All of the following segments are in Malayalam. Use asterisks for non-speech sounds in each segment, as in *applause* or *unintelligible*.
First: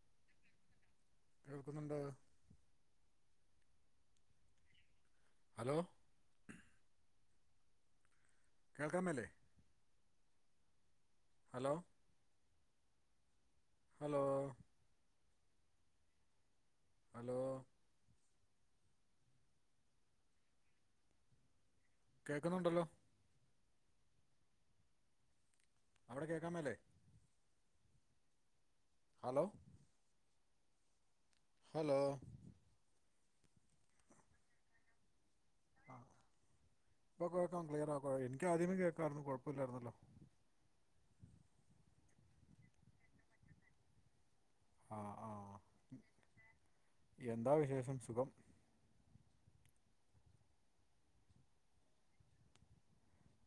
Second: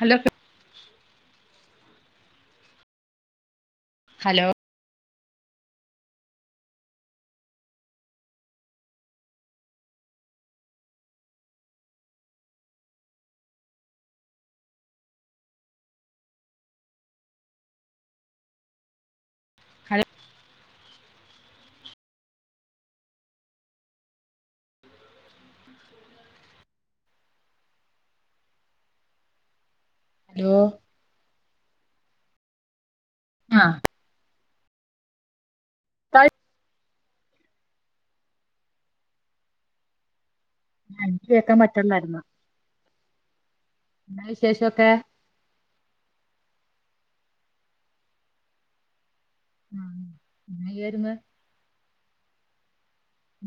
ഹലോ? കേൾക്കുന്നുണ്ടോ? ഹലോ? ഹലോ? കേൾക്കുനിലൊ ഹലോ? ഹലോ? ഹലോ? ഹ കേൾക്കുന്നുണ്ടല്ലോ. അവിടെ കേൾക്കാൻ മേലേ? ഹലോ? ഹലോ? ഹലോ? ആഹ് ആ ഇപ്പൊ കേക്കാം ക്ലിയറ *unintelligible* എനിക്ക് ആദ്യമേ കേക്കാരുന്നു കുഴപ്പില്ലരുന്നല്ലോ. എനിക്ക് കേക്കാൻ പറ്റള്ളായിരുന്നു എന്നാ വിശേഷക്കെ. ആഹ് എന്താ വിശേഷം സുഖം. ആഹ് ന്നിആയിരുന്നു.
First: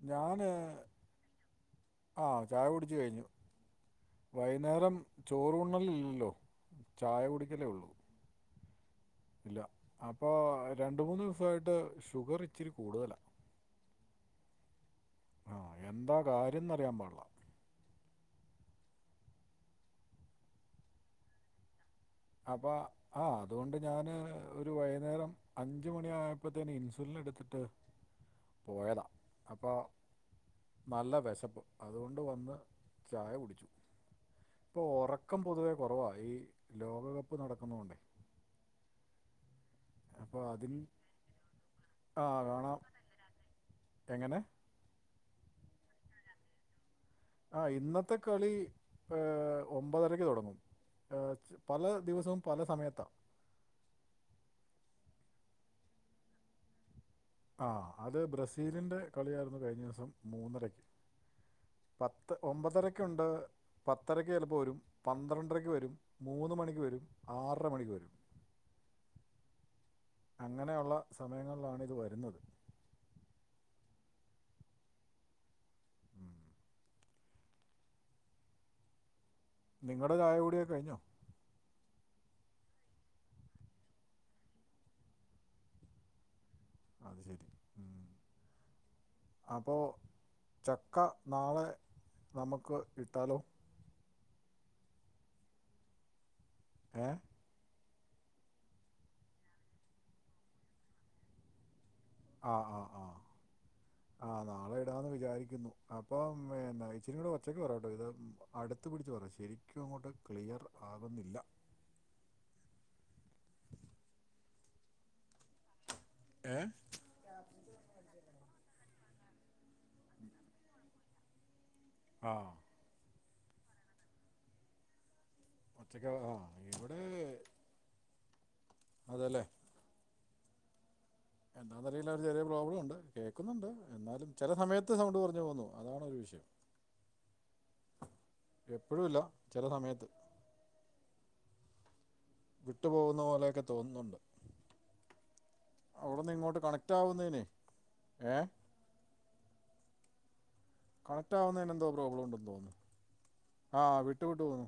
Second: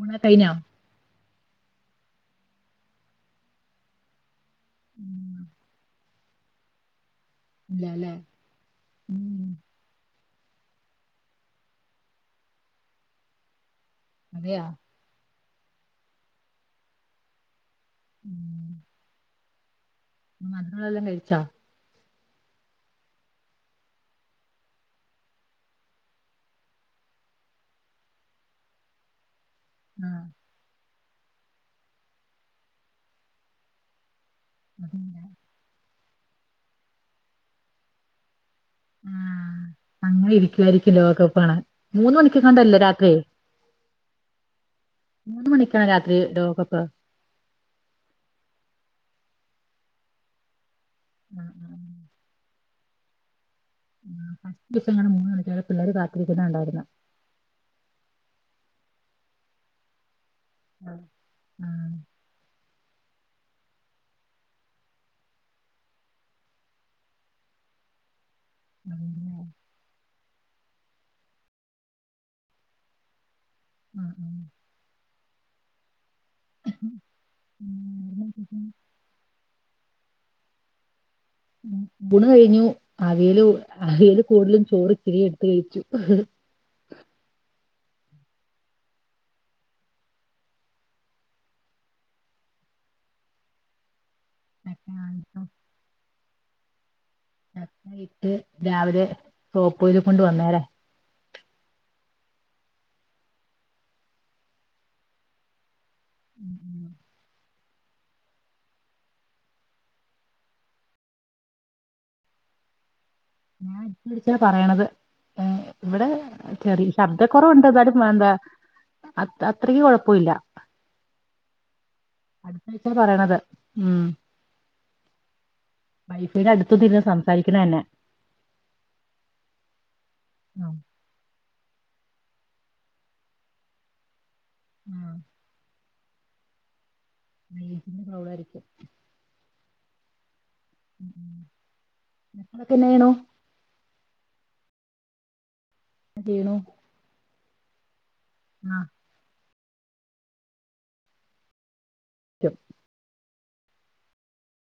ഊണൊക്കെ ഞാന് കഴിഞ്ഞോ ആഹ് ചായ കുടിച്ചു കഴിഞ്ഞു. വൈകുന്നേരം ചോറ് ഉണ്ണല് ഇല്ലല്ലോ ചായ കുട ഇല്ലലേ ഉം ഇല്ല അപ്പോ രണ്ട് മൂന്ന് ദിവസായിട്ട് ഷുഗർ ഇച്ചിരി കൂടുതലാ അതെയാ ആഹ് എന്താ കാര്യംന്ന് അറിയാ പാടില്ല ഉം മക്കളെല്ലാ കഴിച്ചാ അപ്പ ആഹ് അതുകൊണ്ട് ഞാന് ഒരു വൈന്നേരം അഞ്ച് മണിയായപ്പോത്തേന് ഇൻസുലിൻ എടുത്തിട്ട് പോയതാ അപ്പൊ ആഹ് നല്ല വിശപ്പ് അതുകൊണ്ട് വന്ന് ചായ കുടിച്ചു ഇപ്പോ അതില്ല. ഉറക്കം പൊതുവെ കുറവാണ് ഈ ലോകകപ്പ് നടക്കുന്ന കൊണ്ടേ ആഹ് അങ്ങനെ അപ്പോൾ അതിൽ ഇരിക്കുവായിരിക്കു ലോകകപ്പ് കാണാൻ മൂന്ന് ആ കാണാം മണിക്കങ്ങാണ്ടല്ലെ രാത്രി എങ്ങനെ മൂന്ന് മണിക്കാ രാത്രി ലോകപ്പ് ആഹ് ഇന്നത്തെ കളി ഒമ്പതരക്ക് തുടങ്ങും ആഹ് ആഹ് പല ദിവസവും പല സമയത്താ ഉം *unintelligible* മൂന്നുണിക്ക് പിള്ളേര് കാത്തിരിക്കുന്ന കാണ്ടായിരുന്നു ആഹ് അത് ബ്രസീലിന്റെ കളിയായിരുന്നു കഴിഞ്ഞ ദിസം മൂന്നര ഉം ആഹ് പത്ത് ഒമ്പതരക്കുണ്ട് പത്തരയ്ക്ക് ചിലപ്പോ വരും പന്ത്രണ്ടരയ്ക്ക് വരും മൂന്ന് മണിക്ക് വരും ആറര മണിക്ക് വരും ഉം അങ്ങനെയുള്ള സമയങ്ങളിലാണ് ഇത് വരുന്നത് ഉം ഉം *inaudible* *unintelligible* നിങ്ങടെ ചായ കൂടിയൊകെ കഴിഞ്ഞോ ബുണ് കയിഞ്ഞു അവിയല് അവിയല് കൂടുതലും ചോറ് ഇത്തിരിം എടുത്ത് കഴിച്ചു അത് ശരി ഉം അപ്പൊ ചക്ക നാളെ നമുക്ക് ഇട്ടാലോ *unintelligible* ഏഹ് ന ഇട്ട് രാവിലെ സോപ്പോല് കൊണ്ട് വന്നേരെ ആഹ് ആഹ് ആഹ് ആഹ് നാളെ ഇടാന്ന് വിചാരിക്കുന്നു അപ്പം ഉം, ഉം. നയച്ചിരിടെ ഉച്ചക്ക് പറയാട്ടോ ഇത് അടുത്ത് പിടിച്ച് പറ ശരിക്കും അങ്ങോട്ട് ക്ലിയർ ആവുന്നില്ല ഞാനിച്ചിരിച്ച പറയണത് ഏഹ് ഇവിടെ ഏ ചെറി ശബ്ദക്കുറവുണ്ട് എന്താലും എന്താ അത് അത്രക്ക് കൊഴപ്പല്ല ആഹ് ച്ച പറയണത് ഉം ഒച്ചയ്ക്ക് ആ വൈഫിന്റെ അടുത്ത് ഇവിടെ തിരുന്ന് സംസാരിക്കണന്നെ അതേലേ ആഹ് എന്താന്നറിയില്ല ഒര് ചെറിയ പ്രോബ്ലം ഉണ്ട് കേക്കുന്നുണ്ട് എന്നാലും ചെല ആ, സമയത്ത് സൗണ്ട് കുറഞ്ഞു പോവുന്നു. അതാണൊരു വിഷയം മീറ്റിംഗ് ഫൗളായിരി എപ്പഴുല്ല. ചെല സമയത്ത്. മക്കളൊക്കെ എന്നാ ചെയ്യണു വിട്ടുപോകുന്ന പോലെ ഒക്കെ തോന്നുന്നുണ്ട്. എന്നാ അവിടുന്ന് ചെയ്യണു ഇങ്ങോട്ട് കണക്റ്റാവുന്നേനെ ഏഹ് ആഹ് കണക്റ്റാകുന്നേന് എന്തോ പ്രോബ്ലം ഉണ്ടെന്ന് തോന്നുന്നു. ആഹ് വിട്ടു വിട്ട് പോവുന്നു.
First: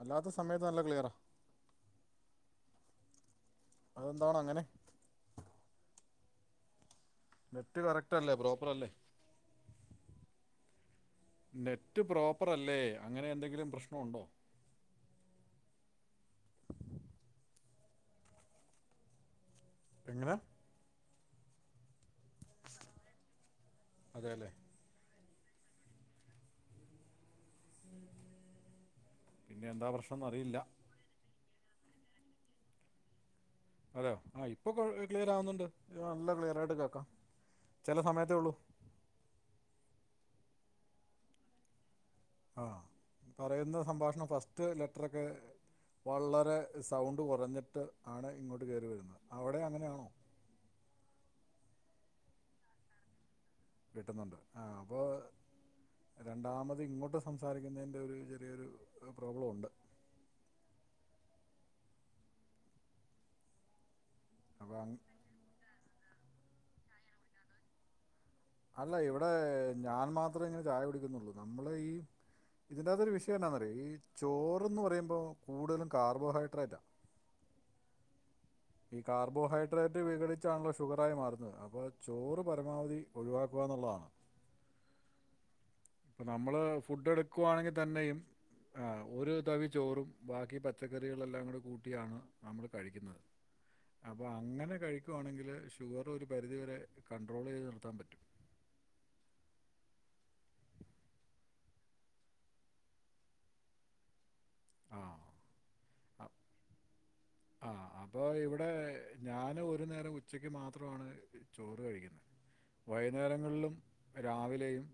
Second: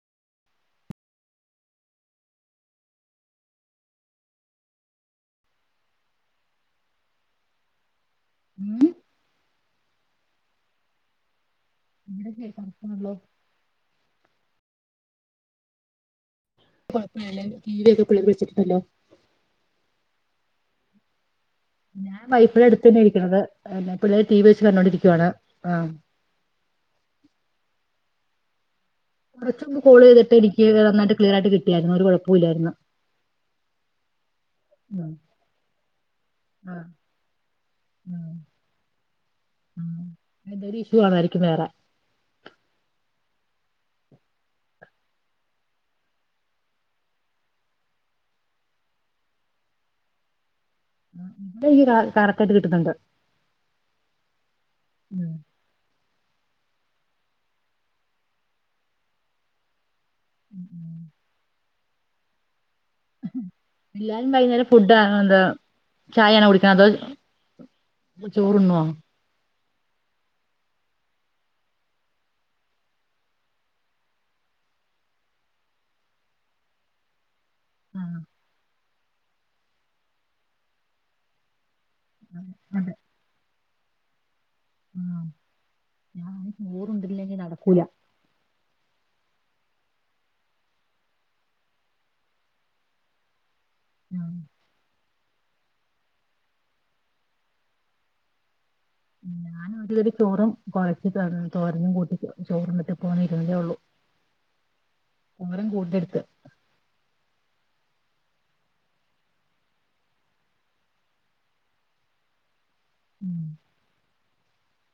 അല്ലാത്ത സമയത്ത് നല്ല ക്ലിയറാ. അതെന്താണങ്ങനെ? നെറ്റ് കറക്റ്റല്ലേ ഉം പ്രോപ്പറല്ലേ? നെ റ്റ് ഇവിടെ പ്രോപ്പറല്ലേ കേൾക്കാണല്ലോ അങ്ങനെ എന്തെങ്കിലും പ്രശ്ന ഉണ്ടോ? *unintelligible* പ്പെങ്ങനെ ഞാൻ വൈഫെ അടുത്തെന്നെ ഇരിക്ക്ണത്. ഏഹ് ന്നെ അതെ പിള്ളേര് ടിവി അല്ലേ വെച്ച് കണ്ടോണ്ടിരിക്കുവാണ്. ആഹ് പിന്നെ കൊറച്ചുമ്പ് എന്താ കോൾ പ്രശ്നം ചെയ്തിട്ട് എന്നറിയില്ല എനിക്ക് നന്നായിട്ട് ക്ലിയറായിട്ട് കിട്ടിയായിരുന്നു ഒരു കൊഴപ്പോല്ലായിരുന്നു അതെയോ ആഹ് ഇപ്പൊ കൊ ക്ലിയറാവുന്നുണ്ട്. നല്ല ക്ലിയറായിട്ട് ആഹ് കേക്കാം. ചെലെ സമയത്തേ ഒള്ളൂ. ആഹ് എന്തേ ഒരു ഇഷ്യൂ ആണായിരിക്കും വേറെ ആഹ് പറയുന്ന സംഭാഷണം ഫസ്റ്റ് ലെറ്റ്റൊക്കെ വളരെ സൗണ്ട് കൊറഞ്ഞിട്ട് ആണ് ഇങ്ങോട്ട് കേറി വരുന്നത് അവിടെം അങ്ങനെ ആണോ ആഹ് ഇവിടെ *unintelligible* കറക്റ്റായിട്ട് കിട്ടുന്നുണ്ട് കിട്ടുന്നുണ്ട് ആഹ് അപ്പോ ഉം രണ്ടാമത് ഇങ്ങോട്ട് സംസാരിക്കുന്നതിൻ്റെ ഒരു ചെറിയൊരു പ്രോബ്ല ഉണ്ട്. ഉം ഉം എല്ലാരും വൈകുന്നേരം അപ്പോൾ അങ് ഫുഡാണോ എന്ത് ചായയാണൊ കുടിക്കെണ് അതോ ഇല്ല ചോറുണ് അല്ല ഇവിടേ ഞാൻ മാത്രേ ഇങ്ങനെ ചായ കുടിക്കുന്നുള്ളു നമ്മളെ ഈ ഇതിൻ്റകത് ഒരുവിഷയം എന്നാനറിയോ ഈ ചോറ്ന്ന് പറയുമ്പോ കൂടുതലും കാർബോഹൈഡ്രേറ്റാ. ആഹ് ഈ കാർബോഹൈഡ്രേറ്റ് വിഘടിച്ചാണല്ലൊ ഷുഗറായി മാറുന്നത് അപ്പൊ ചോറ് അതെ പരമാവധി ഒഴിവാക്കുക ന്നുള്ളതാണ്. ആഹ് ഇപ്പൊ ഞാൻ നമ്മള് ഫുഡ്ഡ് ചോറുണ്ടില്ലെങ്കിൽ എടുക്കുവാണെങ്കി നടക്കൂല തന്നെയും ആഹ് ഒരു തവി ചോറും ബാക്കി പച്ചക്കറികളെല്ലാംകൂടെ കൂട്ടിയാണ് നമ്മള് കഴിക്കുന്നത്. അപ്പ ആഹ് അങ്ങനെ കഴിക്കുവാണെങ്കില് ഷുഗർ ഒരു പരിധിവരെ കണ്ട്രോളൈത് നിർത്താൻ പ ഉം ഞാന് ഒരുപിടി ചോറും കൊറച്ച് തൊര തോരനും കൂട്ടി ചോറ്ന്നിട്ട് ഇപ്പൊവന്ന് ഇരുന്നതേ ഒള്ളൂ. ആഹ്. ഉമ്മരം കൂട്ടി ട്ത്ത് ആഹ് അപ്പൊ ഇവിടെ ഞാന് ഒരു നേരം ഉച്ചക്ക് മാത്രമാണ് ചോറ് കഴിക്കുന്നെ. ഉം വൈന്നേരങ്ങളിലും രാവിലേയും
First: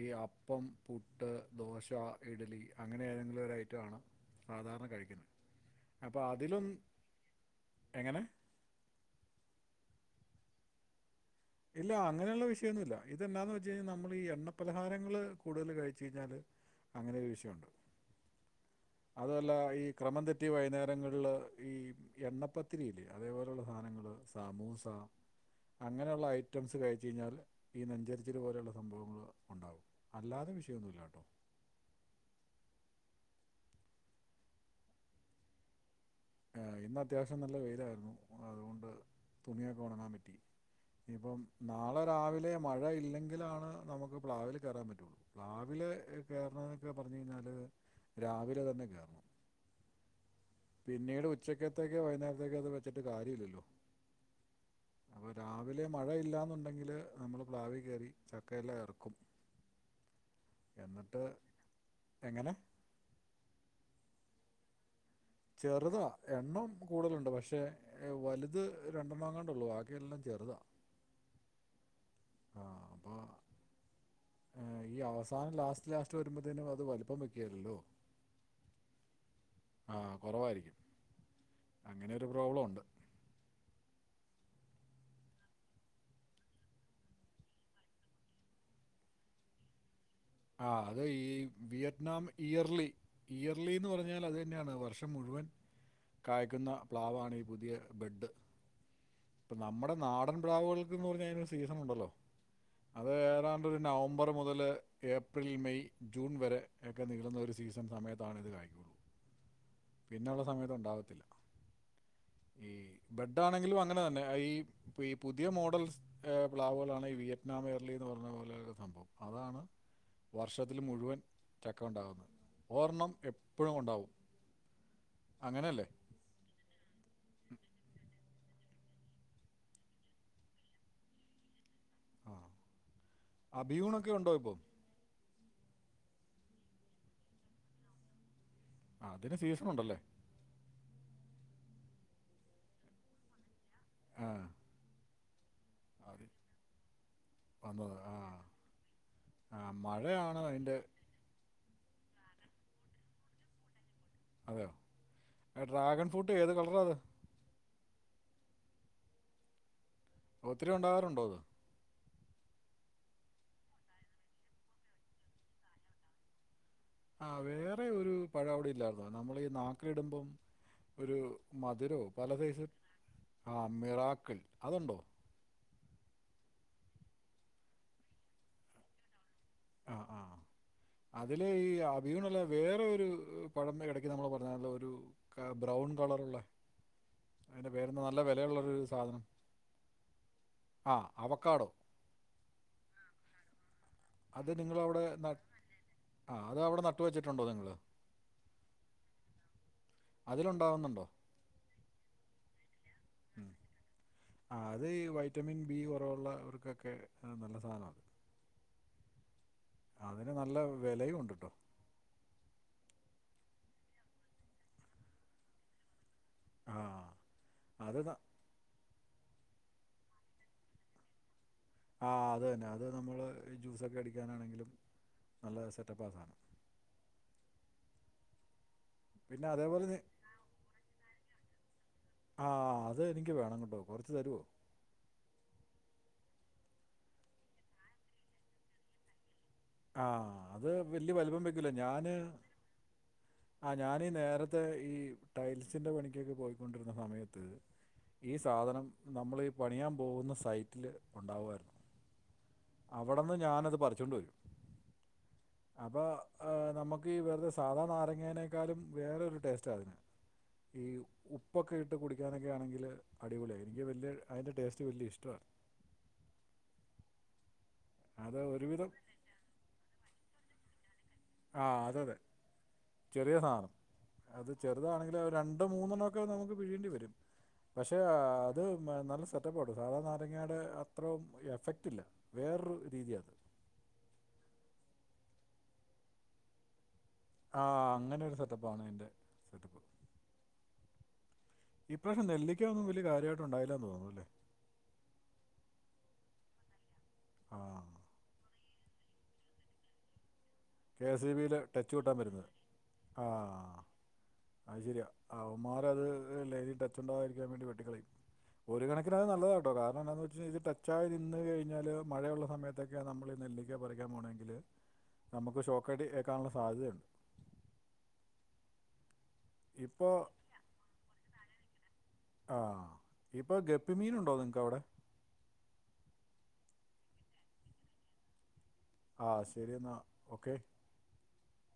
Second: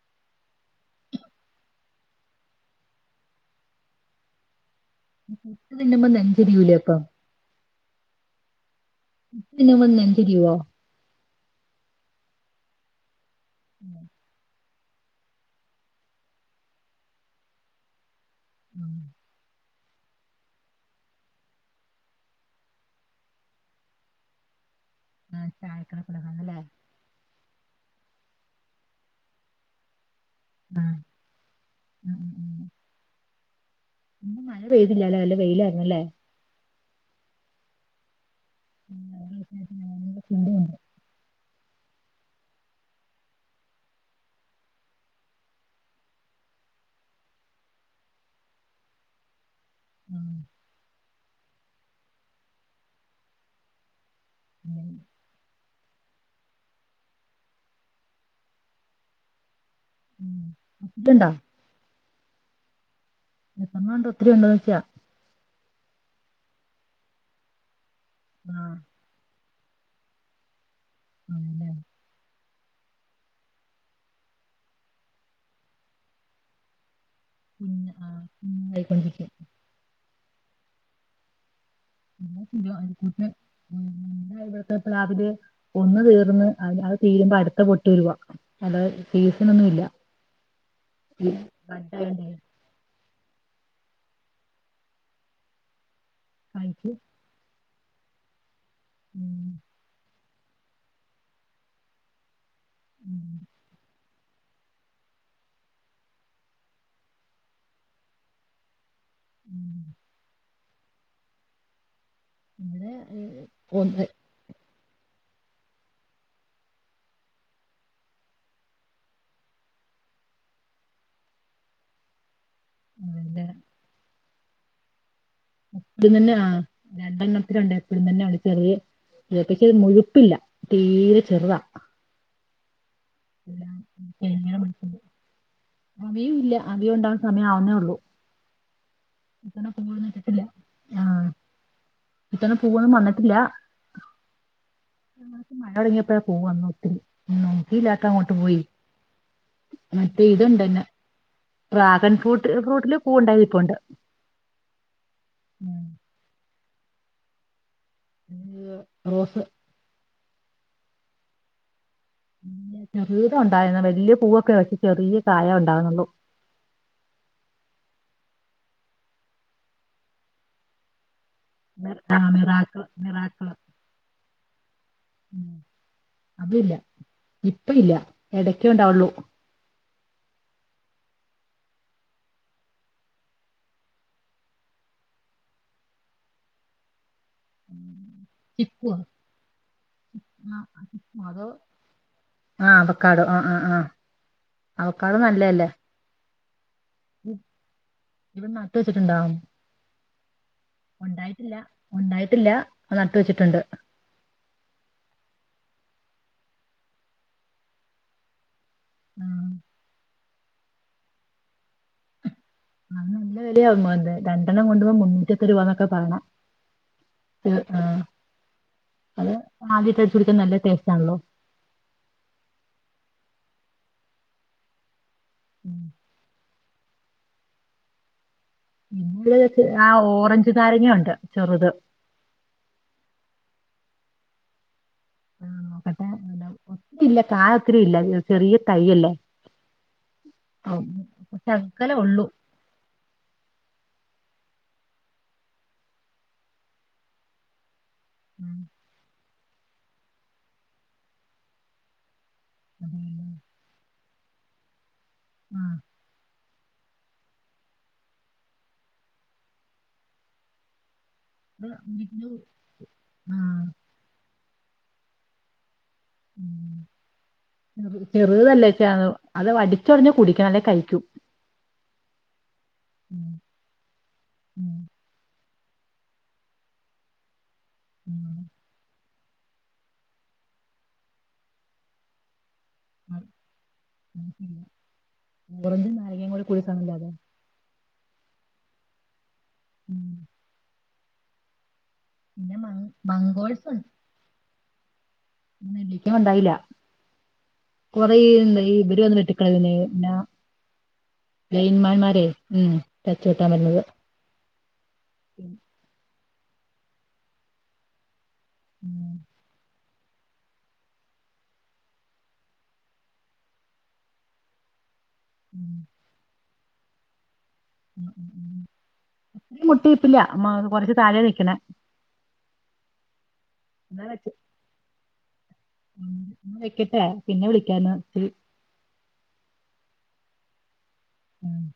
ഈ അപ്പം, പുട്ട്, ദോശ, ഇഡ്ലി അങ്ങനെ ഏതെങ്കിലും ഒരു ഐറ്റമാണ് സാധാരണ കഴിക്ക്ന്നെ. പുട്ട് തിന്നുമ്പം നെഞ്ചെരിയൂലെ അപ്പം. എങ്ങനെ പുട്ട് തിന്നുമ്പം നെഞ്ചെരിവോ. ഇല്ല അങ്ങനെയുള്ള വിഷയൊന്നുല്ല ഇതെന്നാന് വെച്ചൈഴ്നാ നമ്മള് ഈ എണ്ണ പലഹാരങ്ങള് കൂടുതൽ കഴിച്ചൈ ഴിഞ്ഞാല് അങ്ങനെ ഒരു വിഷയുണ്ടാവും അതു അല്ലാ ഈ ക്രമം തെറ്റി വൈന്നേരങ്ങളില് ഈ എണ്ണപ്പത്തിരിയില്ലേ അതേപോലെയുള്ള സാനങ്ങള് സാമൂസ ആ ചായക്കട അങ്ങനെയുള്ള ഐ കൊണ്ടന്നല്ലേ ത് കഴിച്ചഴിഞ്ഞാൽ ഈ നെഞ്ചരിച്ചില് പോലെയുള്ള സംഭവങ്ങൾ ഉണ്ടാവും അല്ലാതെ ആ വിഷയൊന്നുല്ലാട്ടോ ഉം ഉം ഇന്ന് മഴ പെയ്തില്ലലേ നല്ല വെയിലായിര്ന്നല്ലേ എഹ് ഇന്ന് അത്യാവശ്യം നല്ല വെയിലായിരുന്നു അതുകൊണ്ട് തുണിയൊക്കെ ഒണങ്ങാൻ പറ്റി ചൂടുണ്ട് ഇനിഇപ്പം നാളെ രാവിലെ മഴ ഇല്ലെങ്കിലാണ് നമുക്ക് പ്ലാവില് കേറാൻ പറ്റുള്ളൂ പ്ലാവില് കേറണം ന്നൊക്കെ പറഞ്ഞു കഴിഞ്ഞാല് രാവിലെ തന്നെ കേറണം ഉം പിന്നീട് ഉച്ചക്കത്തേക്കോ വൈന്നേരത്തേക്കോ അത് വെച്ചിട്ട് കാര്യല്ലല്ലോ അപ്പൊ രാവി ലെ മഴ ഇല്ലാന്നുണ്ടെങ്കില് നമ്മൾ പ്ലാവി കേറി ചക്കയെല്ലാം ഇറക്കും ഉം എന്നിട്ട് ഒത്തിരിണ്ടോ എങ്ങനെ എത്രണ്ണോണ്ട് ഒത്തിരി ഉണ്ടോന്നോയ്ച്ചാ ചെറുതാ എണ്ണം കൂടുതലുണ്ട് പക്ഷേ ആ വലുത് രണ്ടെണ്ണങ്ങാണ്ടൊള്ളൂ ബാക്കിയെല്ലാം ചെറുതാ ആണല്ലേ ആഹ് അപ്പ ഈ അവസാനം ലാസ്റ്റ് ലാസ്റ്റ് വരുമ്പത്തേനു അത് വലുപ്പം വെക്കും ഉം ആഹ് ഉം വെക്കും വെക്കും ആഹ് കുറവായിരിക്കും അങ്ങനെരു പ്രോബ്ലം ഉണ്ട് ന്ന്ട്ട് *inaudible* ഇവ്ടത്തെ പ്ലാവില് ഒന്ന് തീർന്ന് അത് തീരുമ്പോ അടുത്ത പൊട്ട് വരുവാ അല്ലാ സീസനൊന്നും ഇല്ല ആഹ് അത് ഈ വിയറ്റ്നാം ഇയർലി ഇയർലിന്ന് പറഞ്ഞാൽ അത് തന്നെയാണ് വർഷം മുഴുവൻ കായ്ക്കുന്ന കായ്ച്ച് പ്ലാവാണ് ഈ പുതിയ ബെഡ് ഉം ഇപ്പൊ നമ്മുടെ നാടൻ പ്ലവുകൾക്ക്ന്ന് പറഞ്ഞാ അയ്നൊരു സീസണുണ്ടല്ലോ അത് ഉം ഏതാണ്ടൊരു നവംബർ മുതല് ഏപ്രിൽ, മെയ്, ജൂൺ വരെ ഒക്കെ നിളുന്ന ഒരു സീസൺ സമയത്താണ് ഇത് കായ്ക്കൊള്ളു പിന്നള്ള സമയത്ത് ഉണ്ടാവത്തില്ല ഈ ഇവിടെ ബെഡ് ഏ, ആണെങ്കിലും അങ്ങനെ തന്നെ ഈ ഈ പുതിയ മോഡൽസ് ഏഹ് പ്ലാവുകളാണ് ഈ വിയറ്റ്നാം എയർലിന്ന് പറഞ്ഞ പോലെ സംഭവം അതാണ് വർഷത്തിൽ മുഴുവൻ ചക്ക ഉണ്ടാവുന്നഹ് അഹ് ഓർണ്ണം ഒന്ന് എപ്പഴും ഉണ്ടാവും അങ്ങനെയല്ലേ ത്ങ്ങൻന്നെ ആഹ് രണ്ടെണ്ണത്തിലുണ്ട് എപ്പഴും തന്നെയുള്ള ചെറിയേ പക്ഷെത് മുഴുപ്പില്ല തീരെ ചെറ്താ ആഹ് അഭ്യൂണൊക്കെ ഉണ്ടോ ഇപ്പം അവിയുഇല്ല അവിയുഉണ്ടാവുന്ന സമയം ആവുന്നേ ഒള്ളൂ ആ, അതിന് സീസൺ ഇത്തവണ ഉണ്ടല്ലേ പൂവൊന്നും ഇട്ടിട്ടില്ല ആഹ് ഇത്തവണ പൂവൊന്നും വന്നിട്ടില്ല ആഹ് കഴിഞ്ഞ പ്രാവശ്യം മഴ തുടങ്ങിയപ്പോയാ പൂവൊന്നുഇട്ടത് വന്നത് *unintelligible* ആ അങ്ങോട്ട് പോയി ആ മറ്റേ മഴയാണ് അതിൻ്റെ ഇതുണ്ടന്ന്. ഡ്രാഗൺ ഫ്രൂട്ട് ഫ്രൂട്ടില് പൂവ് ഉണ്ടായി നിപ്പുണ്ട്. അതെയോ. ഡ്രാഗൺ ഫ്രൂട്ട് ഏത് കളറാ അത് *unintelligible* റോസ് ഒത്തിരി ഉണ്ടാകാറുണ്ടോ അത്? ചെറുതാ ഉണ്ടായിരുന്ന. വലിയ പൂവൊക്കെ വെച്ച് ചെറിയ കായ ഉണ്ടാവുന്നുള്ളു. ആ വേറെ ഒരു പഴം അവിടി ഇല്ലായിരുന്നോ നമ്മൾ ഈ നാക്കെ ഇടുമ്പം ഒരു മധുരോ ആ പല സൈസിൽ മിറാക്കിള് ആ മിറാക്കിൽ അതുണ്ടോ? അതില്ല. ഇപ്പ ഇല്ല. ഇടക്കെ ഉണ്ടാവുള്ളൂ. ആ ആ അതില് ഈ അഭീണല്ല. വേറെ ഒരു പഴം ഇടക്ക് നമ്മൾ പറഞ്ഞല്ലോ. ഒരു ബ്രൗൺ കളറുള്ള അതിന്റെ പേരിന്ന. നല്ല വെലയുള്ളൊരു ചിക്കുവോ സാധനം. ആ അവക്കാടോ. ആ അവക്കാഡോ. ആഹ് ആഹ് ആഹ് അത് അവക്കാഡോ നിങ്ങളവിടെ നല്ലലല്ലേ. ആ അത് അവെടെ നട്ടുവെച്ചിട്ടുണ്ടോ നിങ്ങള്. ഇവിടെ നട്ട് വെച്ചിട്ടുണ്ടോ അതിലുണ്ടാവുന്നോണ്ടോ? ഒണ്ടായിട്ടില്ല. ഒണ്ടായിട്ടില്ല. നട്ട് ഉം. വെച്ചിട്ടൊണ്ട്. ആ അത് ഈ വൈറ്റമിൻ ബി കൊറവുള്ളവർക്കൊക്കെ നല്ല സാധനാവ. ആം. അതിന് നല്ല വെലയുണ്ടല്ലോ. അത് നല്ല വെലയാമ്പോ തോന്നെ. രണ്ടെണ്ണം കൊണ്ടു പോ മുന്നൂറ്റിമൂപ്പത് രൂപന്നൊക്കെ പറയണേ. ആ ഇത് ആ അത് ന- അത് അതിൽ തേച്ച് കൊടുക്കാൻ നല്ല ടേസ്റ്റാണല്ലോ. ആഹ് അത് തന്നെ. അത് നമ്മള് ഈ ജ്യൂസൊക്കെ അടിക്കാനാണെങ്കിലും. നല്ല സെറ്റപ്പാ ആ സാധനം. പിന്നെ *unintelligible* അതേപോലെ ആ നി- ഓറഞ്ച് നാരങ്ങ ഒണ്ട് ചെറുത്. ആ അത് എനിക്ക് വേണം കേട്ടോ. കൊറച്ച് തരുവോ? *unintelligible* ഇല്ല കാ ഒത്തിരിയില്ല. ചെറിയ തൈയല്ലേ. ആഹ് അത് ആ, വല്യ വലുപ്പം വെക്കില്ല. ശകലം ഞാന്. ഉള്ളൂ ആ ഞാനീ നേരത്തെ ഈ ടൈൽസിന്റെ പണിക്കൊക്കെ പോയിക്കൊണ്ടിരുന്ന സമയത്ത് ഈ സാധനം നമ്മളി പണിയാൻ പോവുന്ന സൈറ്റില് ഉണ്ടാകുവാരുന്നു. അവടെന്ന് ആഹ് ഞാനത് പറിച്ചോണ്ട് വെരും. ആം. അപ്പ ആഹ് നമ്മക്ക് ഈ വെറുതെ സാധാ നാരങ്ങാനേക്കാളും വേറൊരു ടേസ്റ്റാതിന്. ഈ ഉപ്പൊക്കെ ഇട്ട് ആഹ് കുടിക്കാനെക്കെ ആണെങ്കിൽ അടിപൊളിയാ. എനിക്ക് വെല്യേ അതിൻ്റെ ടേസ്റ്റ് വെല്യാ ഇഷ്ടവാ. ഉം, അത് ഒരുവിധം ചെറുതല്ലേച്ചാന്ന്. അത് വടിച്ചോടനെ കുടിക്കണം അല്ലേ കയ്ക്കും. ആ അതതെ. ഉം ചെറിയ സാധനം. അത് ഉം ചെറുതാണെങ്കില് രണ്ട് മൂന്നെണ്ണക്കെ നമുക്ക് പിഴിയണ്ടി വെരും. പക്ഷെ ഉം അത് നല്ല സെപ് ഇഷ്ടപ്പെടും. സാധാ നാരങ്ങാടെ അത്രയും എഫക്റ്റില്ല. വേറൊരു അത് രീതിയത്. ഓറഞ്ചും നാരങ്ങയും കൂടെ കൂടി കലർന്നൊള്ളതാ. ആ അങ്ങനെ ഒരു സെറ്റപ്പാണ് അയിന്റെ. ഉം ഈ പ്രാവശ്യം പിന്നെ മ നെല്ലിക്കയൊന്നും വെല്യാ കാര്യവായിട്ട് മങ്കോൾസ് ഒണ്ടായില്ലാന്ന് തോന്നുന്നുവല്ലേ. നെല്ലിക്ക ഒണ്ടായില്ല. ആ കൊറെ ഇവര് വന്ന് വെട്ടി കളഞ്ഞെന്നേ. എന്നാ കെ എസ് ഇ ബിയിൽ ടച്ച് കിട്ടാൻ ലൈൻമാൻമാരെ വരുന്നത് ഉം ടച്ച് വെട്ടാൻ ആഹ് വെരുന്നത്. അത് ശരിയാ. അവമാരത് ലൈനിൽ ടച്ച് ഉണ്ടാവാതിരിക്കാൻ വേണ്ടി വെട്ടിക്കളയും. ഒരു ഉം കണക്കിനത് നല്ലതാട്ടോ. കാരണം എന്നാന്ന് വെച്ച് കഴിഞ്ഞാ ഈ ടച്ച് ച്ചായി നിന്ന് കഴിഞ്ഞാല്, മഴയൊള്ള സമയത്തൊക്കെയാ നമ്മള് ഈ നെല്ലിക്ക പറിക്കാൻ പോണെങ്കില് നമ്മെക്ക് ഉം ഷോക്കടിയേക്കാനൊളള സാധ്യതയുണ്ട്. ഇപ്പോൾ മുട്ടിയിപ്പില്ല. മ് കൊറെച്ച് താഴെയാ നിക്കണെ. ആഹ് ഇപ്പൊ എന്നാ വെച്ച് ഗപ്പിമീനൊണ്ടോ നിങ്ങെക്ക് അവെടെ? ഉം വെക്കെട്ടെ. പിന്നെ വിളിക്കാന്ന് ഇത്തിരി. ആഹ് ശെരി എന്നാ ഓക്കെ. ഉം